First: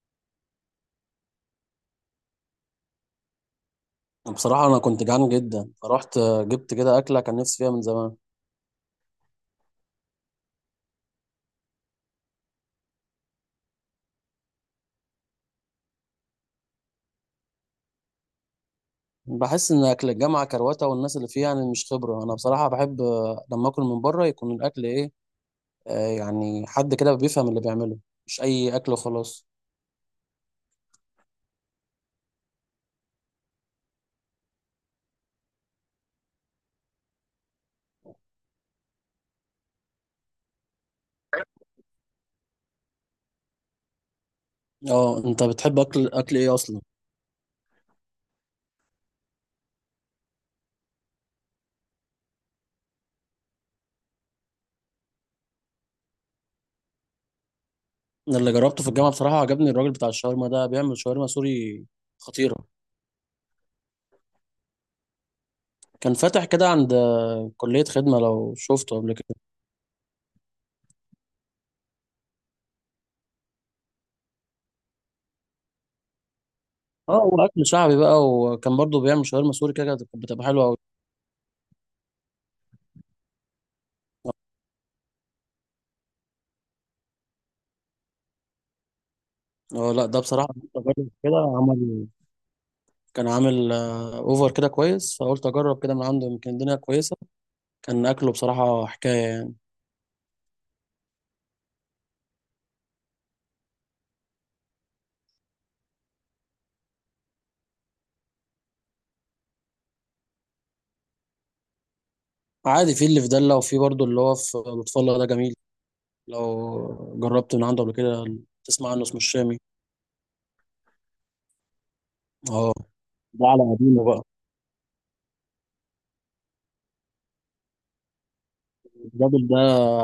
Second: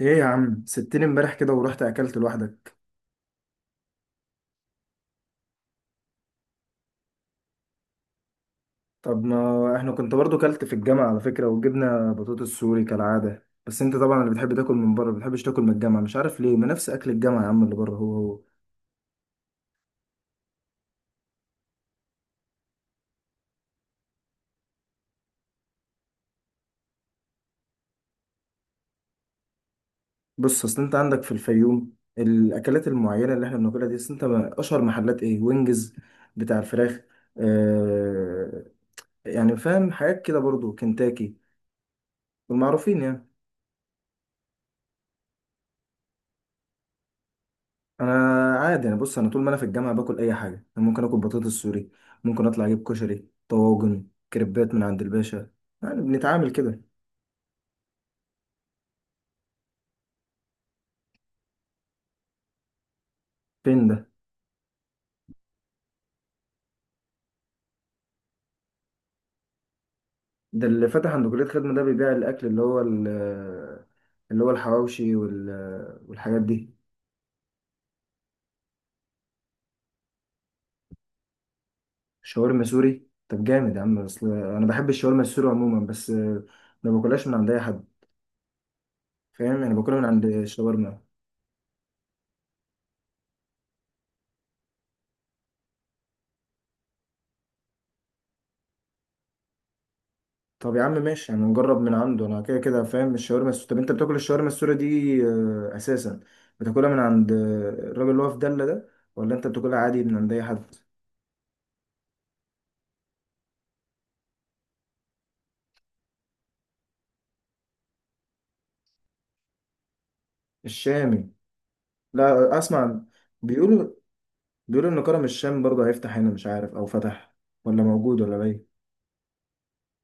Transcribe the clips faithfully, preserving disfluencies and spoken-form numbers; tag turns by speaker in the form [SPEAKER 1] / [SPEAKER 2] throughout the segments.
[SPEAKER 1] ايه يا عم سبتني امبارح كده ورحت اكلت لوحدك؟
[SPEAKER 2] بصراحة أنا كنت جعان جدا، فرحت جبت كده أكلة كان نفسي فيها من زمان.
[SPEAKER 1] طب ما احنا كنت برضو كلت في الجامعة، على فكرة، وجبنا بطاطس سوري كالعادة. بس انت طبعا اللي بتحب تاكل من بره، ما بتحبش تاكل من الجامعة، مش عارف ليه. ما نفس اكل الجامعة يا عم اللي بره، هو هو.
[SPEAKER 2] بحس إن أكل الجامعة كروتة والناس اللي فيها يعني مش خبرة. أنا بصراحة بحب لما أكل من بره يكون الأكل إيه، آه يعني حد كده بيفهم اللي بيعمله، مش أي أكل وخلاص.
[SPEAKER 1] بص، اصل انت عندك في الفيوم الاكلات المعينة اللي احنا بناكلها دي. أصل انت ما- اشهر محلات ايه؟ وينجز، بتاع الفراخ. آه، يعني فاهم حاجات كده برضو، كنتاكي والمعروفين يعني.
[SPEAKER 2] أه، أنت بتحب أكل أكل إيه أصلا؟
[SPEAKER 1] انا عادي يعني، بص، انا طول ما انا في الجامعه باكل اي حاجه. أنا ممكن اكل بطاطس سوري، ممكن اطلع اجيب كشري، طواجن، كريبات من عند الباشا. يعني بنتعامل كده.
[SPEAKER 2] أنا اللي جربته في الجامعة بصراحة عجبني الراجل بتاع الشاورما ده، بيعمل شاورما سوري خطيرة.
[SPEAKER 1] فين ده؟
[SPEAKER 2] كان فاتح كده عند كلية خدمة، لو شفته قبل كده.
[SPEAKER 1] ده اللي فتح عند كليه خدمه ده؟ بيبيع الاكل اللي هو ال- اللي هو الحواوشي وال- والحاجات دي.
[SPEAKER 2] اه، هو أكل شعبي بقى، وكان برضه بيعمل شاورما سوري كده كانت بتبقى حلوة أوي.
[SPEAKER 1] شاورما سوري، طب جامد يا عم. اصل انا بحب الشاورما السوري عموما، بس ما باكلهاش من عند اي حد، فاهم؟ يعني
[SPEAKER 2] اه
[SPEAKER 1] باكلها من
[SPEAKER 2] لا، ده
[SPEAKER 1] عند
[SPEAKER 2] بصراحة قلت
[SPEAKER 1] شاورما.
[SPEAKER 2] أجرب كده، عمل، كان عامل آه، أوفر كده كويس فقلت أجرب كده من عنده، يمكن الدنيا كويسة. كان أكله بصراحة حكاية يعني.
[SPEAKER 1] طب يا عم ماشي، يعني نجرب من عنده، انا كده كده فاهم الشاورما السوري. طب انت بتاكل الشاورما السوري دي آه، اساسا بتاكلها من عند آه، الراجل اللي هو في دلة ده، ولا انت بتاكلها عادي من عند اي حد؟
[SPEAKER 2] عادي، في اللي في دلة، وفي برضه اللي هو في لطف الله ده جميل، لو جربت من عنده قبل كده. تسمع عنه؟ اسمه الشامي.
[SPEAKER 1] الشامي؟ لا
[SPEAKER 2] اه،
[SPEAKER 1] اسمع.
[SPEAKER 2] ده على
[SPEAKER 1] بيقولوا،
[SPEAKER 2] قديمه بقى.
[SPEAKER 1] بيقولوا ان كرم الشام برضه هيفتح هنا، مش عارف او فتح ولا موجود ولا باين.
[SPEAKER 2] الراجل ده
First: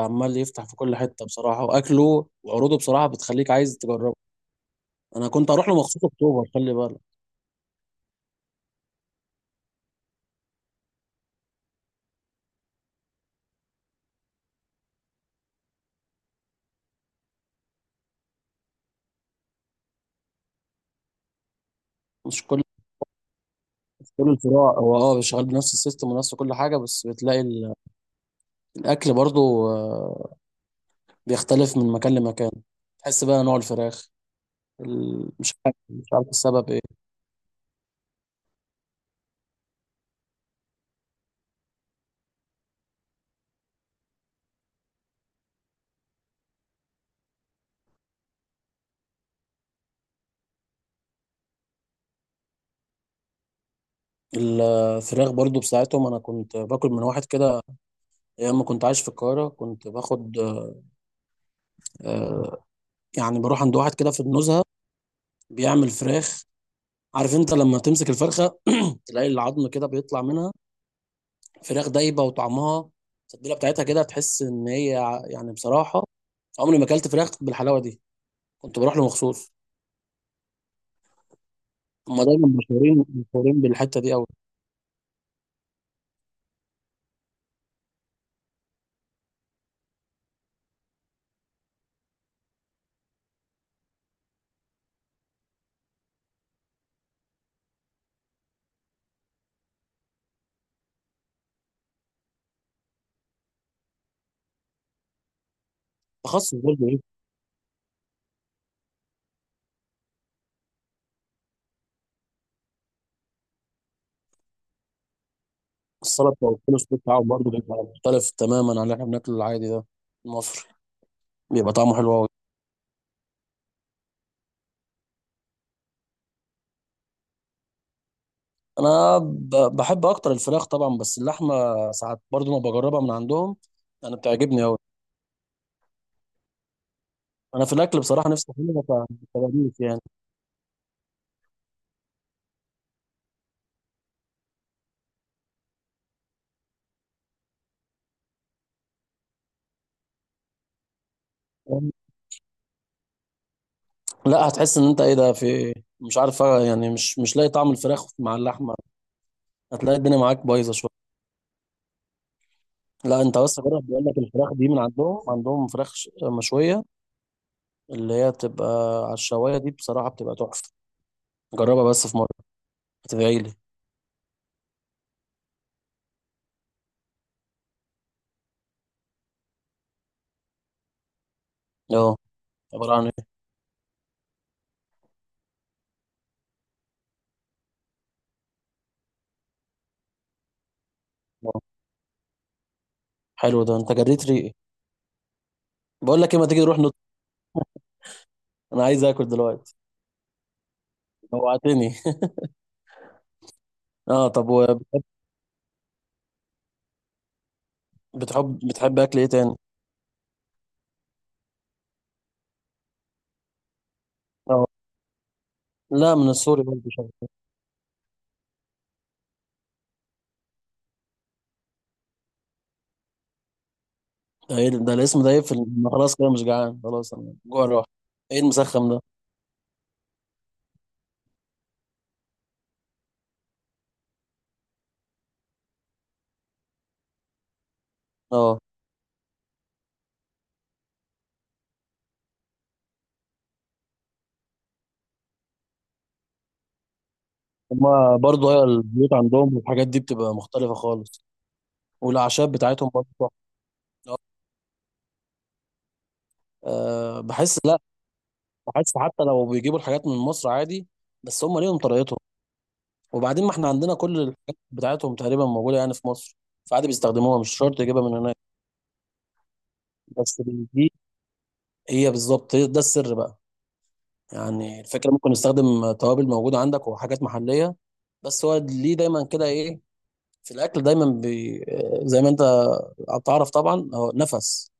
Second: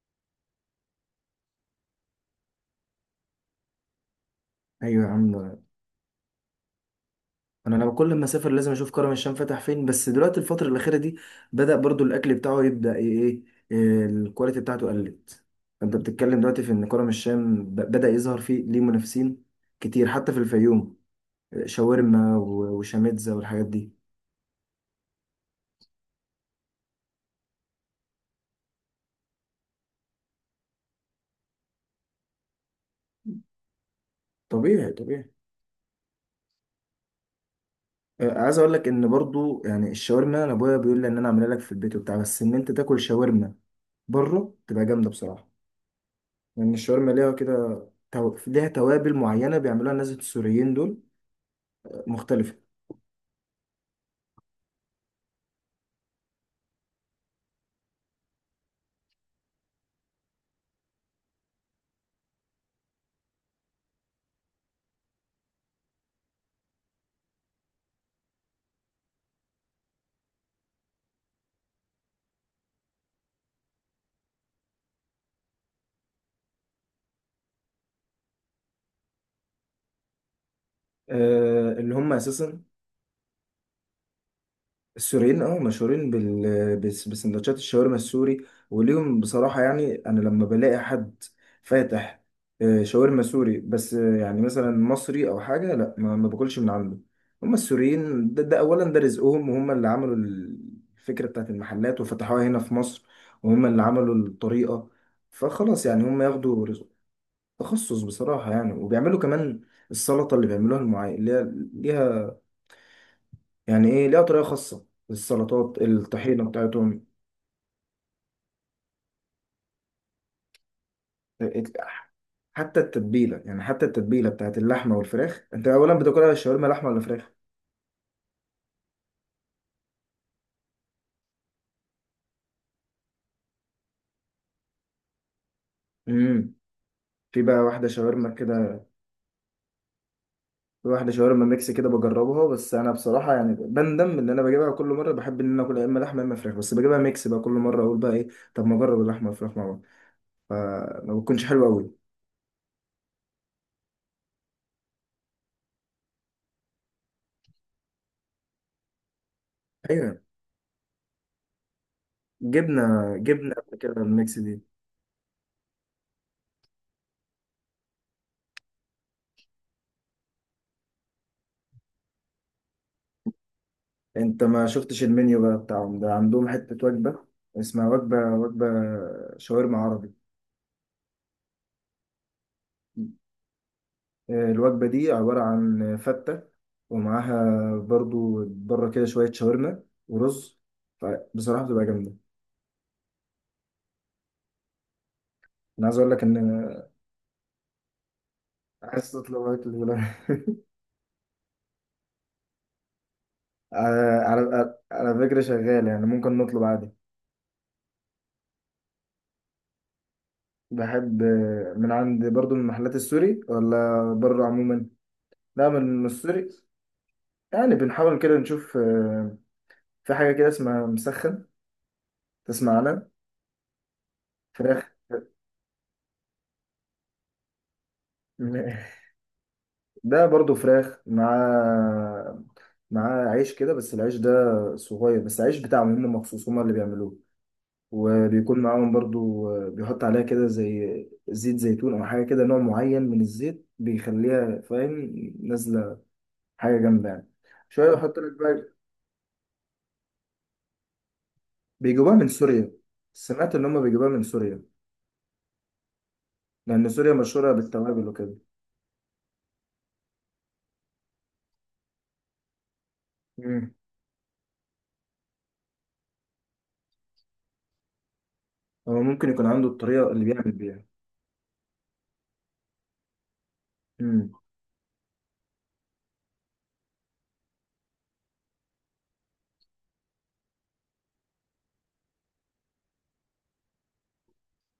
[SPEAKER 2] عمال يفتح في كل حتة بصراحة، وأكله وعروضه بصراحة بتخليك عايز تجربه.
[SPEAKER 1] ايوه يا
[SPEAKER 2] أنا
[SPEAKER 1] عم.
[SPEAKER 2] كنت أروح له مخصوص، أكتوبر خلي بالك.
[SPEAKER 1] انا انا كل ما اسافر لازم اشوف كرم الشام فتح فين، بس دلوقتي الفتره الاخيره دي بدا برضو الاكل بتاعه يبدا ايه، إيه، الكواليتي بتاعته قلت. فانت بتتكلم دلوقتي في ان كرم الشام ب- بدا يظهر فيه ليه منافسين كتير حتى في الفيوم. شاورما
[SPEAKER 2] مش كل
[SPEAKER 1] و- وشاميتزا والحاجات دي.
[SPEAKER 2] مش كل الفروع هو اه شغال بنفس السيستم ونفس كل حاجة، بس بتلاقي ال- الأكل برضه، آه، بيختلف من مكان لمكان. تحس بقى نوع الفراخ
[SPEAKER 1] طبيعي طبيعي.
[SPEAKER 2] ال- مش عارف مش عارف السبب ايه.
[SPEAKER 1] آه، عايز اقول لك ان برضو يعني الشاورما، انا ابويا بيقول لي ان انا اعملها لك في البيت وبتاع، بس ان انت تاكل شاورما بره تبقى جامده بصراحه. لان الشاورما ليها كده، تو- ليها توابل معينه بيعملوها الناس السوريين دول مختلفة.
[SPEAKER 2] الفراخ برضو بساعتهم، انا كنت باكل من واحد كده ايام ما كنت عايش في القاهره، كنت باخد، آه، يعني بروح عند واحد كده في النزهه، بيعمل فراخ. عارف انت لما تمسك الفرخه تلاقي العظم كده بيطلع منها؟ فراخ دايبه، وطعمها، التتبيله بتاعتها كده، تحس ان هي ع- يعني بصراحه عمري ما اكلت فراخ بالحلاوه دي. كنت بروح له مخصوص.
[SPEAKER 1] آه، اللي هم
[SPEAKER 2] هم دايما
[SPEAKER 1] اساسا
[SPEAKER 2] مشهورين مشهورين بالحته دي قوي.
[SPEAKER 1] السوريين، اه، مشهورين بال بس- بسندوتشات الشاورما السوري. وليهم بصراحه يعني، انا لما بلاقي حد فاتح آه، شاورما سوري، بس آه، يعني مثلا مصري او حاجه، لا ما ما باكلش من عنده. هم السوريين ده، ده اولا ده رزقهم، وهم اللي عملوا الفكره بتاعت المحلات وفتحوها هنا في مصر، وهم اللي عملوا الطريقه. فخلاص يعني هم
[SPEAKER 2] تخصص
[SPEAKER 1] ياخدوا رزق.
[SPEAKER 2] برضه.
[SPEAKER 1] تخصص بصراحه يعني، وبيعملوا كمان السلطه اللي بيعملوها المعين اللي هي ليها، يعني ايه، ليها طريقه خاصه، السلطات
[SPEAKER 2] السلطة
[SPEAKER 1] الطحينه
[SPEAKER 2] والفول الصوص
[SPEAKER 1] بتاعتهم.
[SPEAKER 2] بتاعهم برضه بيبقى مختلف تماما عن اللي احنا بناكله العادي ده المصري. بيبقى طعمه حلو قوي.
[SPEAKER 1] حتى التتبيله، يعني حتى التتبيله بتاعت اللحمه والفراخ. انت اولا بتاكلها شاورما لحمه ولا فراخ؟
[SPEAKER 2] انا ب- بحب اكتر الفراخ طبعا، بس اللحمه ساعات برضه ما بجربها من عندهم، انا بتعجبني قوي.
[SPEAKER 1] امم. في بقى
[SPEAKER 2] انا في
[SPEAKER 1] واحده
[SPEAKER 2] الاكل
[SPEAKER 1] شاورما
[SPEAKER 2] بصراحه نفسي
[SPEAKER 1] كده.
[SPEAKER 2] اعملها، فبديك يعني.
[SPEAKER 1] في واحده شاورما ميكس كده بجربها، بس انا بصراحه يعني بندم ان انا بجيبها كل مره. بحب ان انا اكل يا اما لحمه يا اما فراخ، بس بجيبها ميكس بقى كل مره. اقول بقى ايه، طب ما اجرب اللحمه والفراخ مع بعض. فما بتكونش حلوه قوي.
[SPEAKER 2] لا، هتحس ان انت ايه ده، في إيه؟ مش عارف يعني، مش مش لاقي طعم الفراخ مع اللحمه، هتلاقي الدنيا
[SPEAKER 1] ايوه.
[SPEAKER 2] معاك بايظه شويه.
[SPEAKER 1] جبنه،
[SPEAKER 2] لا انت
[SPEAKER 1] جبنه
[SPEAKER 2] بس
[SPEAKER 1] قبل
[SPEAKER 2] جرب،
[SPEAKER 1] كده
[SPEAKER 2] بيقول لك
[SPEAKER 1] الميكس
[SPEAKER 2] الفراخ
[SPEAKER 1] دي.
[SPEAKER 2] دي من عندهم، عندهم فراخ ش- مشويه، اللي هي بتبقى على الشوايه دي بصراحه بتبقى تحفه. جربها بس في مره، هتدعي لي.
[SPEAKER 1] انت ما شفتش المنيو بقى بتاعهم ده؟ عندهم حتة وجبة اسمها وجبة، وجبة شاورما عربي.
[SPEAKER 2] اه، عباره عن ايه؟
[SPEAKER 1] الوجبة دي عبارة عن فتة، ومعاها برضو بره كده شوية شاورما ورز.
[SPEAKER 2] اه،
[SPEAKER 1] بصراحة بتبقى جامدة.
[SPEAKER 2] حلو ده، انت جريت ريقي.
[SPEAKER 1] أنا عايز أقول
[SPEAKER 2] بقول
[SPEAKER 1] لك
[SPEAKER 2] لك
[SPEAKER 1] إن،
[SPEAKER 2] ايه، ما تيجي نروح نط، انا عايز
[SPEAKER 1] عايز
[SPEAKER 2] اكل
[SPEAKER 1] تطلب أكل
[SPEAKER 2] دلوقتي،
[SPEAKER 1] ولا؟
[SPEAKER 2] جوعتني.
[SPEAKER 1] على،
[SPEAKER 2] اه، طب
[SPEAKER 1] على،
[SPEAKER 2] وبتحب،
[SPEAKER 1] على فكرة شغال يعني، ممكن نطلب عادي.
[SPEAKER 2] بتحب بتحب اكل ايه تاني؟
[SPEAKER 1] بحب من عند برضو من المحلات السوري، ولا بره
[SPEAKER 2] اه،
[SPEAKER 1] عموما؟ لا من
[SPEAKER 2] لا من
[SPEAKER 1] السوري.
[SPEAKER 2] السوري برضه شوية.
[SPEAKER 1] يعني بنحاول كده نشوف. في حاجة كده اسمها مسخن، تسمع عنها؟
[SPEAKER 2] ده ايه
[SPEAKER 1] فراخ.
[SPEAKER 2] ده، الاسم ده يقفل، أنا خلاص كده مش جعان، خلاص انا جوع راح. ايه المسخم ده؟
[SPEAKER 1] ده برضو فراخ مع، مع عيش كده، بس العيش ده صغير. بس العيش بتاعهم هم مخصوص هم اللي بيعملوه. وبيكون
[SPEAKER 2] اه،
[SPEAKER 1] معاهم برضو، بيحط عليها كده زي زيت زيتون أو حاجة كده، نوع معين من الزيت بيخليها فاهم، نازلة. حاجة جامدة يعني، شوية
[SPEAKER 2] هما
[SPEAKER 1] يحط لك
[SPEAKER 2] برضه هي
[SPEAKER 1] بقى.
[SPEAKER 2] البيوت عندهم والحاجات دي بتبقى مختلفه خالص.
[SPEAKER 1] بيجيبوها من
[SPEAKER 2] والاعشاب
[SPEAKER 1] سوريا.
[SPEAKER 2] بتاعتهم برضه تحفة.
[SPEAKER 1] سمعت إن هم بيجيبوها من سوريا، لأن سوريا
[SPEAKER 2] أه،
[SPEAKER 1] مشهورة
[SPEAKER 2] بحس لا،
[SPEAKER 1] بالتوابل وكده.
[SPEAKER 2] بحس حتى لو بيجيبوا الحاجات من مصر عادي، بس هم ليهم طريقتهم. وبعدين ما احنا
[SPEAKER 1] مم.
[SPEAKER 2] عندنا كل الحاجات بتاعتهم تقريبا موجوده يعني في مصر، فعادي بيستخدموها، مش شرط يجيبها من هناك.
[SPEAKER 1] هو ممكن يكون عنده الطريقة اللي
[SPEAKER 2] بس
[SPEAKER 1] بيعمل بيها.
[SPEAKER 2] دي، هي بالظبط هي- ده السر بقى.
[SPEAKER 1] مم.
[SPEAKER 2] يعني الفكره، ممكن نستخدم توابل موجوده عندك وحاجات محليه، بس هو ليه دايما كده ايه، في الاكل دايما بي، زي ما انت بتعرف طبعا، هو نفس،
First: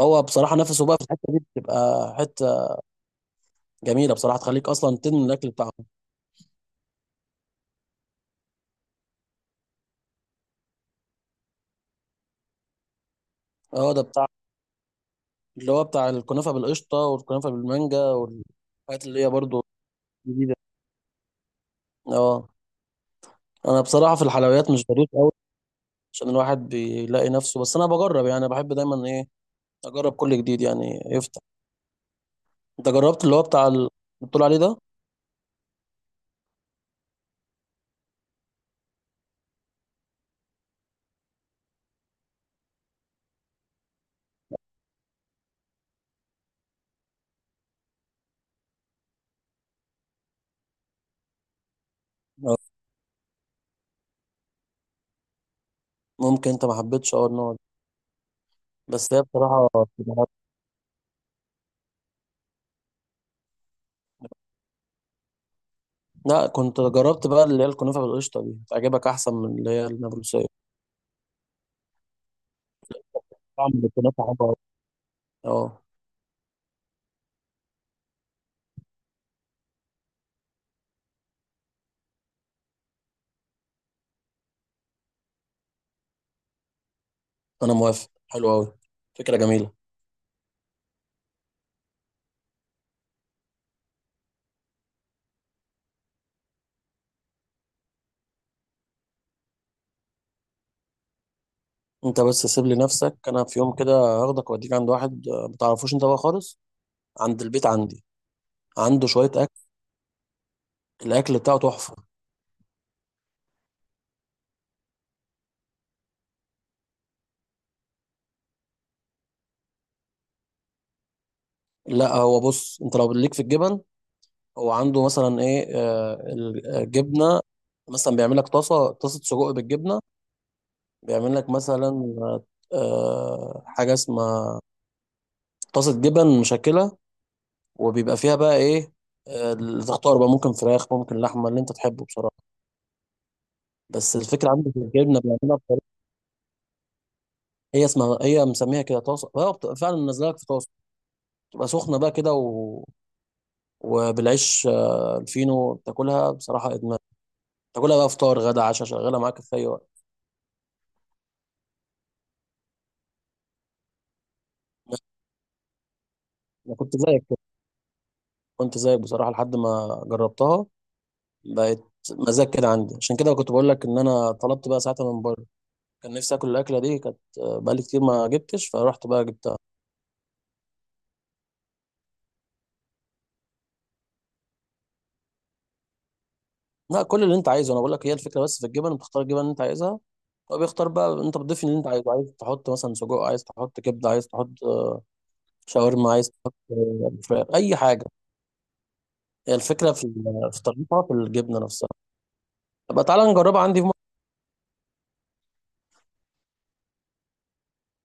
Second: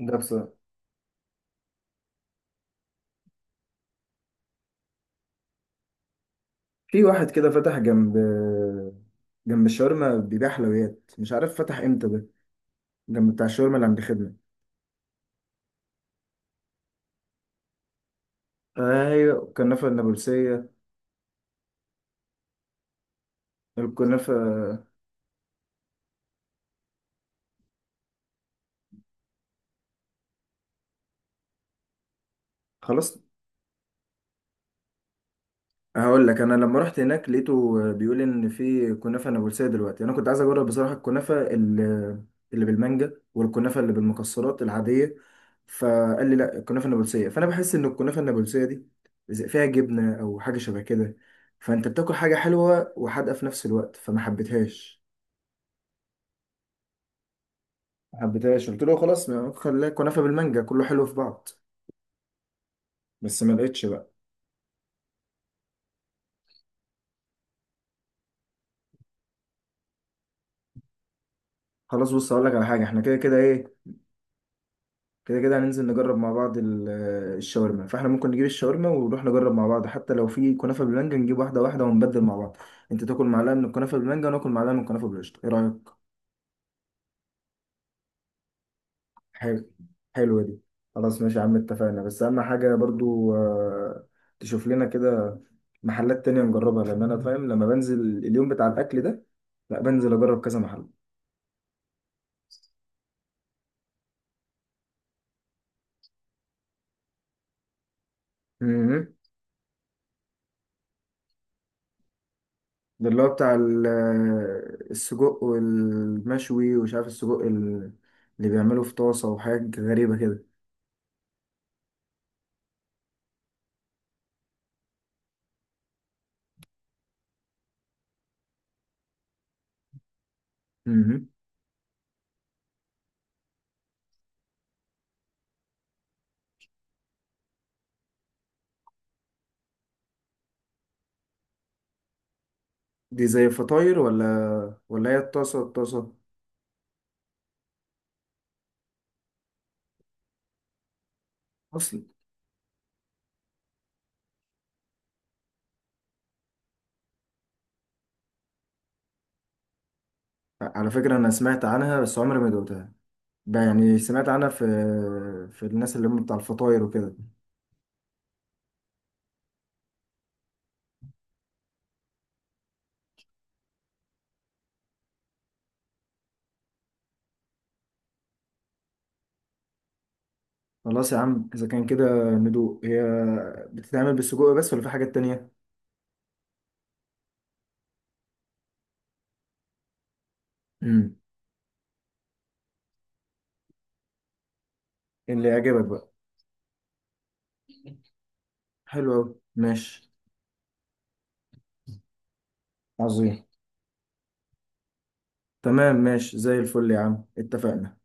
[SPEAKER 1] ده
[SPEAKER 2] بصراحه
[SPEAKER 1] بصراحة،
[SPEAKER 2] نفسه بقى في الحته دي بتبقى حته جميله بصراحه، تخليك اصلا تدمن الاكل بتاعهم.
[SPEAKER 1] في واحد كده فتح جنب، جنب الشاورما، بيبيع حلويات مش عارف فتح امتى ده. جنب بتاع الشاورما اللي
[SPEAKER 2] اه،
[SPEAKER 1] عند
[SPEAKER 2] ده بتاع
[SPEAKER 1] خدمة.
[SPEAKER 2] اللي هو بتاع الكنافه بالقشطه والكنافه بالمانجا والحاجات اللي هي
[SPEAKER 1] ايوه،
[SPEAKER 2] برضو
[SPEAKER 1] الكنافة
[SPEAKER 2] جديده.
[SPEAKER 1] النابلسية.
[SPEAKER 2] اه، انا بصراحه في
[SPEAKER 1] الكنافة،
[SPEAKER 2] الحلويات مش ظريف قوي عشان الواحد بيلاقي نفسه، بس انا بجرب يعني، بحب دايما ايه، اجرب كل جديد يعني يفتح. انت
[SPEAKER 1] خلاص.
[SPEAKER 2] جربت اللي هو بتاع ال- اللي بتقول عليه ده؟
[SPEAKER 1] هقول لك، انا لما رحت هناك لقيته بيقول ان في كنافه نابلسيه دلوقتي. انا كنت عايز اجرب بصراحه الكنافه اللي، اللي بالمانجا والكنافه اللي بالمكسرات العاديه، فقال لي لا الكنافه النابلسيه. فانا بحس ان الكنافه النابلسيه دي زي- فيها جبنه او حاجه شبه كده، فانت بتاكل حاجه
[SPEAKER 2] آه.
[SPEAKER 1] حلوه وحادقه في نفس الوقت، فما حبيتهاش.
[SPEAKER 2] ممكن انت ما حبيتش اه النوع ده.
[SPEAKER 1] ما حبيتهاش، قلت له
[SPEAKER 2] بس هي
[SPEAKER 1] خلاص ما
[SPEAKER 2] بصراحه،
[SPEAKER 1] خليها كنافه بالمانجا كله حلو في بعض. بس ما لقيتش بقى.
[SPEAKER 2] لا كنت جربت بقى اللي هي الكنافه بالقشطه دي، تعجبك احسن من اللي هي النابلسيه.
[SPEAKER 1] خلاص بص اقول لك على حاجه، احنا كده كده
[SPEAKER 2] طعم
[SPEAKER 1] ايه،
[SPEAKER 2] الكنافه حلو قوي.
[SPEAKER 1] كده كده
[SPEAKER 2] اه،
[SPEAKER 1] هننزل نجرب مع بعض ال- الشاورما. فاحنا ممكن نجيب الشاورما ونروح نجرب مع بعض. حتى لو في كنافة بالمانجا نجيب واحدة واحدة ونبدل مع بعض. انت تاكل معلقة من الكنافة بالمانجا وناكل معلقة من الكنافة بالقشطة. ايه رأيك؟
[SPEAKER 2] انا موافق، حلو قوي، فكره
[SPEAKER 1] حلو،
[SPEAKER 2] جميله.
[SPEAKER 1] حلوة دي. خلاص ماشي يا عم، اتفقنا. بس اهم حاجة برضو آه، تشوف لنا كده محلات تانية نجربها، لان انا فاهم لما بنزل اليوم بتاع الاكل ده، لا بنزل اجرب كذا محل.
[SPEAKER 2] انت بس سيب لي نفسك، انا في يوم كده هاخدك واوديك عند واحد، آه، ما تعرفوش انت بقى خالص، عند البيت عندي. عنده
[SPEAKER 1] مهم.
[SPEAKER 2] شويه اكل، الاكل بتاعه تحفه.
[SPEAKER 1] ده اللي هو بتاع ال- السجق والمشوي، ومش عارف السجق ال- اللي بيعمله في طاسة وحاجات غريبة كده.
[SPEAKER 2] لا هو بص، انت لو ليك في الجبن، هو عنده مثلا ايه، آه، الجبنه، مثلا بيعمل لك طاسه، طاسه سجق بالجبنه.
[SPEAKER 1] مهم.
[SPEAKER 2] بيعمل لك مثلا، آه، حاجه اسمها طاسه جبن مشكله، وبيبقى فيها بقى ايه، آه، اللي تختار بقى، ممكن فراخ، ممكن لحمه، اللي انت تحبه بصراحه.
[SPEAKER 1] دي زي الفطاير
[SPEAKER 2] بس
[SPEAKER 1] ولا،
[SPEAKER 2] الفكره عندك في
[SPEAKER 1] ولا هي
[SPEAKER 2] الجبنه بيعملها
[SPEAKER 1] الطاسة،
[SPEAKER 2] بطريقه.
[SPEAKER 1] الطاسة؟
[SPEAKER 2] هي اسمها، هي مسميها كده طاسه، هو بت- فعلا نازله لك في طاسه، تبقى سخنه
[SPEAKER 1] أصل،
[SPEAKER 2] بقى كده، و... وبالعيش آه، الفينو، تاكلها بصراحه ادمان. تاكلها بقى فطار، غدا، عشاء، شغاله معاك في اي وقت.
[SPEAKER 1] على فكرة أنا سمعت عنها بس عمري ما دوقتها. ب- يعني سمعت عنها في، في الناس اللي هم بتاع
[SPEAKER 2] انا
[SPEAKER 1] الفطاير
[SPEAKER 2] كنت
[SPEAKER 1] وكده.
[SPEAKER 2] زيك كده، كنت زيك بصراحه لحد ما جربتها، بقت مزاج كده عندي، عشان كده كنت بقول لك ان انا طلبت بقى ساعتها من بره، كان نفسي اكل الاكله دي كانت، آه، بقالي كتير ما جبتش، فرحت بقى جبتها.
[SPEAKER 1] خلاص يا عم إذا كان كده، ندوق. هي بتتعمل بالسجق بس، ولا في حاجات تانية؟
[SPEAKER 2] لا، كل اللي انت عايزه انا بقول لك، هي الفكره بس في الجبن، بتختار الجبن اللي انت عايزها، هو بيختار بقى،
[SPEAKER 1] مم.
[SPEAKER 2] انت بتضيف اللي انت عايزه، عايز تحط مثلا سجق، عايز تحط كبده، عايز تحط آه،
[SPEAKER 1] اللي يعجبك بقى.
[SPEAKER 2] شاورما، عايز تحط فراخ، اي حاجه.
[SPEAKER 1] حلو أوي،
[SPEAKER 2] هي الفكره
[SPEAKER 1] ماشي.
[SPEAKER 2] في ال- في طريقتها في الجبنه نفسها. طب تعالى
[SPEAKER 1] عظيم.
[SPEAKER 2] نجربها عندي في مره.
[SPEAKER 1] تمام ماشي زي الفل يا عم، اتفقنا.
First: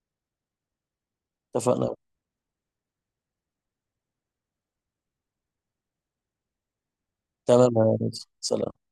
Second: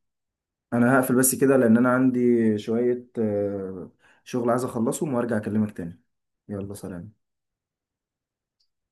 [SPEAKER 1] انا هقفل بس كده، لان انا
[SPEAKER 2] اتفقنا.
[SPEAKER 1] عندي شوية آه، شغل عايز اخلصهم وارجع اكلمك تاني. يلا سلام.
[SPEAKER 2] تمام يا ريس. سلام